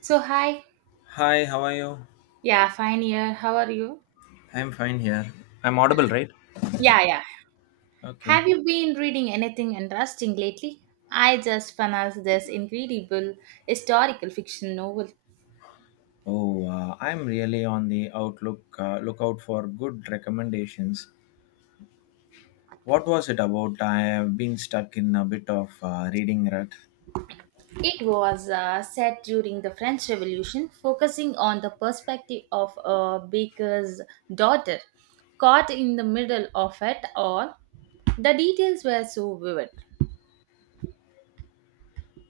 So, hi. Hi, how are you? Yeah, fine here. How are you? I'm fine here. I'm audible, right? Yeah, yeah. Okay. Have you been reading anything interesting lately? I just finished this incredible historical fiction novel. Oh, I'm really on the outlook lookout for good recommendations. What was it about? I have been stuck in a bit of reading rut. It was set during the French Revolution, focusing on the perspective of a baker's daughter caught in the middle of it all. The details were so vivid.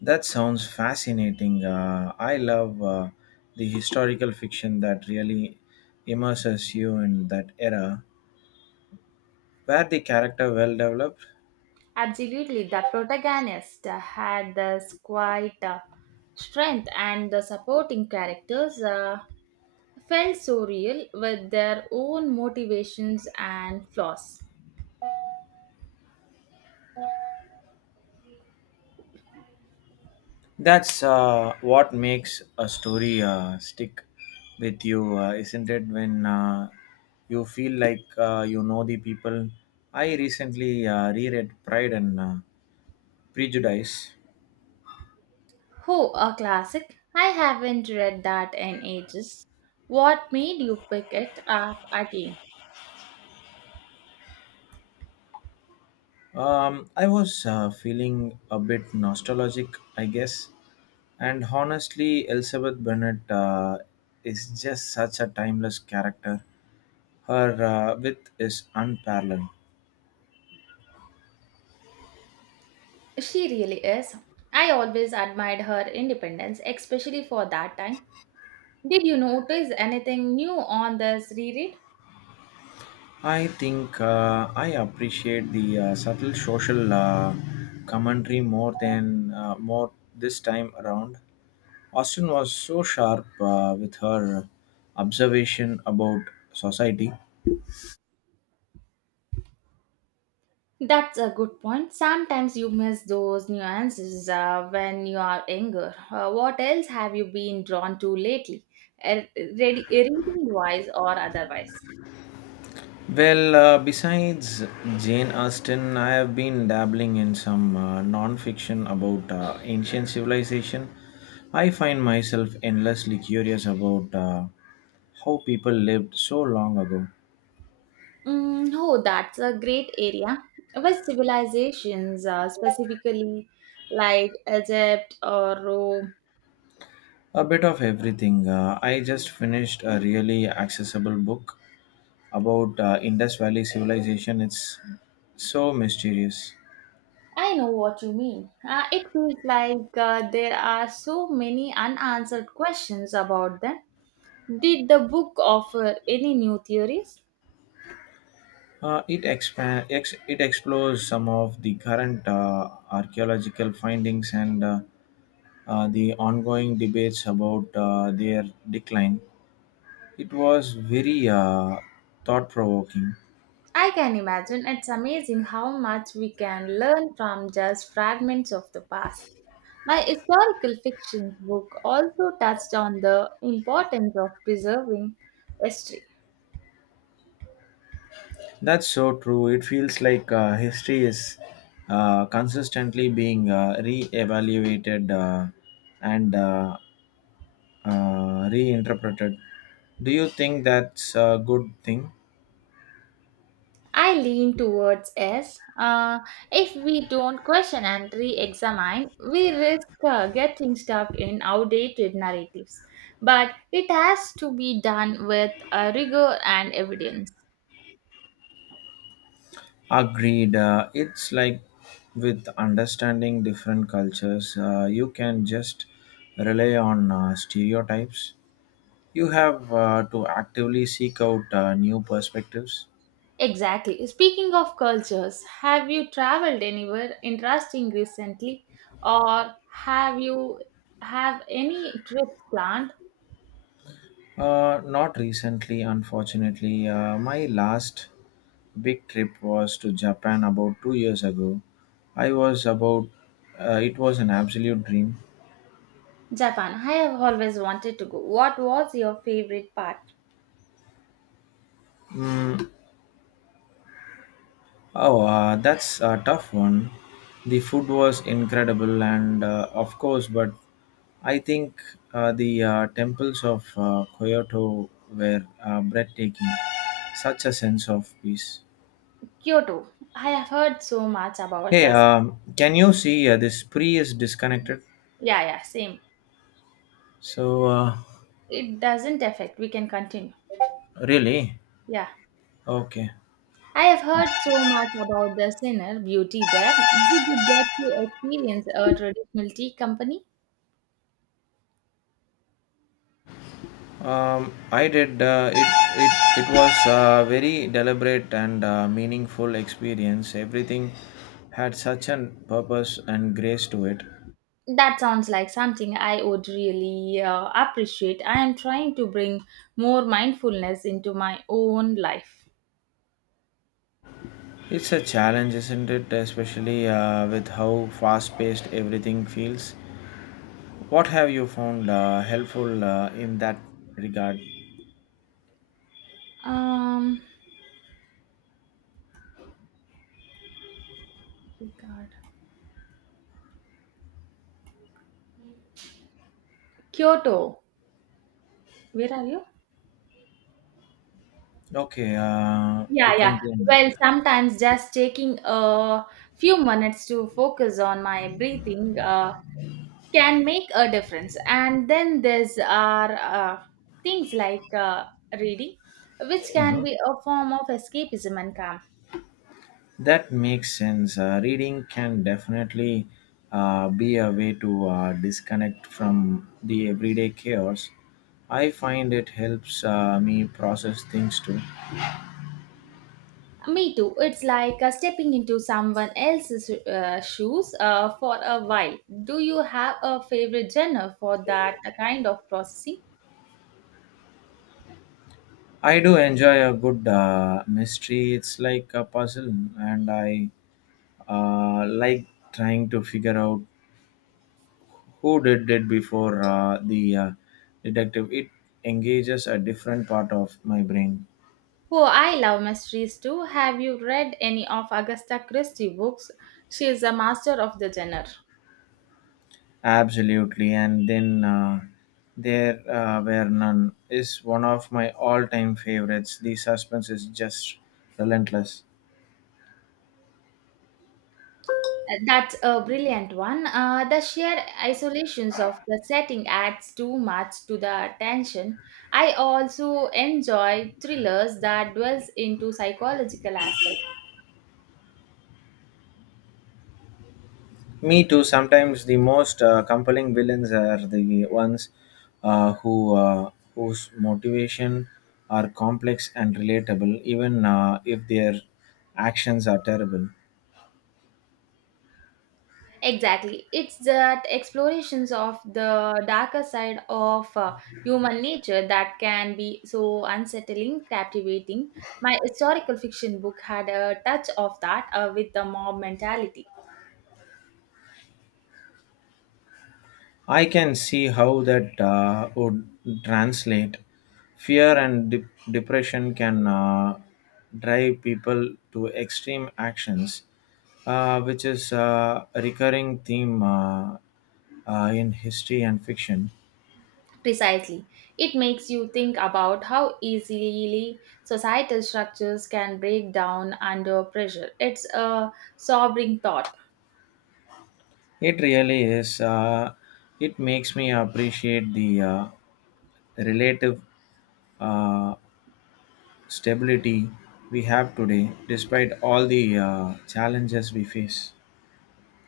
That sounds fascinating. I love the historical fiction that really immerses you in that era. Were the character well developed? Absolutely, the protagonist had this quiet strength, and the supporting characters felt so real with their own motivations and flaws. That's what makes a story stick with you, isn't it? When you feel like you know the people. I recently reread Pride and Prejudice. Oh, a classic! I haven't read that in ages. What made you pick it up again? I was feeling a bit nostalgic, I guess. And honestly, Elizabeth Bennet is just such a timeless character. Her width is unparalleled. She really is. I always admired her independence, especially for that time. Did you notice anything new on this reread? I think I appreciate the subtle social commentary more this time around. Austin was so sharp with her observation about society. That's a good point. Sometimes you miss those nuances when you are younger. What else have you been drawn to lately, Er- reading wise or otherwise? Well, besides Jane Austen, I have been dabbling in some non-fiction about ancient civilization. I find myself endlessly curious about how people lived so long ago. Mm, oh, that's a great area. West civilizations, specifically like Egypt or Rome. A bit of everything. I just finished a really accessible book about Indus Valley civilization. It's so mysterious. I know what you mean. It feels like there are so many unanswered questions about them. Did the book offer any new theories? It explores some of the current archaeological findings and the ongoing debates about their decline. It was very thought provoking. I can imagine it's amazing how much we can learn from just fragments of the past. My historical fiction book also touched on the importance of preserving history. That's so true. It feels like history is consistently being re-evaluated and reinterpreted. Do you think that's a good thing? I lean towards S. If we don't question and re examine, we risk getting stuck in outdated narratives. But it has to be done with rigor and evidence. Agreed. It's like with understanding different cultures, you can just rely on stereotypes. You have to actively seek out new perspectives. Exactly. Speaking of cultures, have you traveled anywhere interesting recently or have any trips planned? Not recently, unfortunately. My last big trip was to Japan about 2 years ago. I was about, it was an absolute dream. Japan. I have always wanted to go. What was your favorite part? Mm, oh, that's a tough one. The food was incredible, and of course, but I think the temples of Kyoto were breathtaking. Such a sense of peace. Kyoto. I have heard so much about Hey, this. um, can you see this pre is disconnected? Yeah, yeah, same. So, uh, It doesn't affect. We can continue. Really? Yeah. Okay. I have heard so much about the inner beauty there. Did you get to experience a traditional tea company? I did. It was a very deliberate and meaningful experience. Everything had such a purpose and grace to it. That sounds like something I would really appreciate. I am trying to bring more mindfulness into my own life. It's a challenge, isn't it? Especially with how fast paced everything feels. What have you found helpful in that regard? Um, oh God, Kyoto. Where are you? Okay, you Yeah, can yeah. begin. Well, sometimes just taking a few minutes to focus on my breathing can make a difference. And then there's are things like reading, which can be a form of escapism and calm. That makes sense. Reading can definitely be a way to disconnect from the everyday chaos. I find it helps me process things too. Me too. It's like stepping into someone else's shoes for a while. Do you have a favorite genre for that kind of processing? I do enjoy a good mystery. It's like a puzzle, and I like trying to figure out who did it before the detective. It engages a different part of my brain. Oh, I love mysteries too. Have you read any of Agatha Christie books? She is a master of the genre. Absolutely, and then there were none is one of my all-time favorites. The suspense is just relentless. That's a brilliant one. The sheer isolations of the setting adds too much to the tension. I also enjoy thrillers that dwells into psychological aspects. Me too. Sometimes the most compelling villains are the ones uh, who uh, whose motivation are complex and relatable, even if their actions are terrible. Exactly. It's that explorations of the darker side of human nature that can be so unsettling, captivating. My historical fiction book had a touch of that with the mob mentality. I can see how that would translate. Fear and de- Depression can drive people to extreme actions, which is a recurring theme in history and fiction. Precisely. It makes you think about how easily societal structures can break down under pressure. It's a sobering thought. It really is. It makes me appreciate the relative uh, stability we have today, despite all the challenges we face.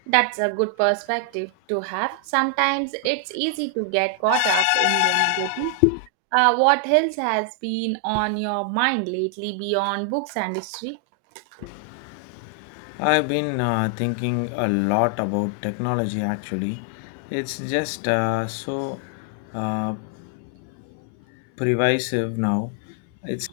That's a good perspective to have. Sometimes it's easy to get caught up in the negative. What else has been on your mind lately beyond books and history? I've been thinking a lot about technology actually. It's just so uh, pervasive now. It's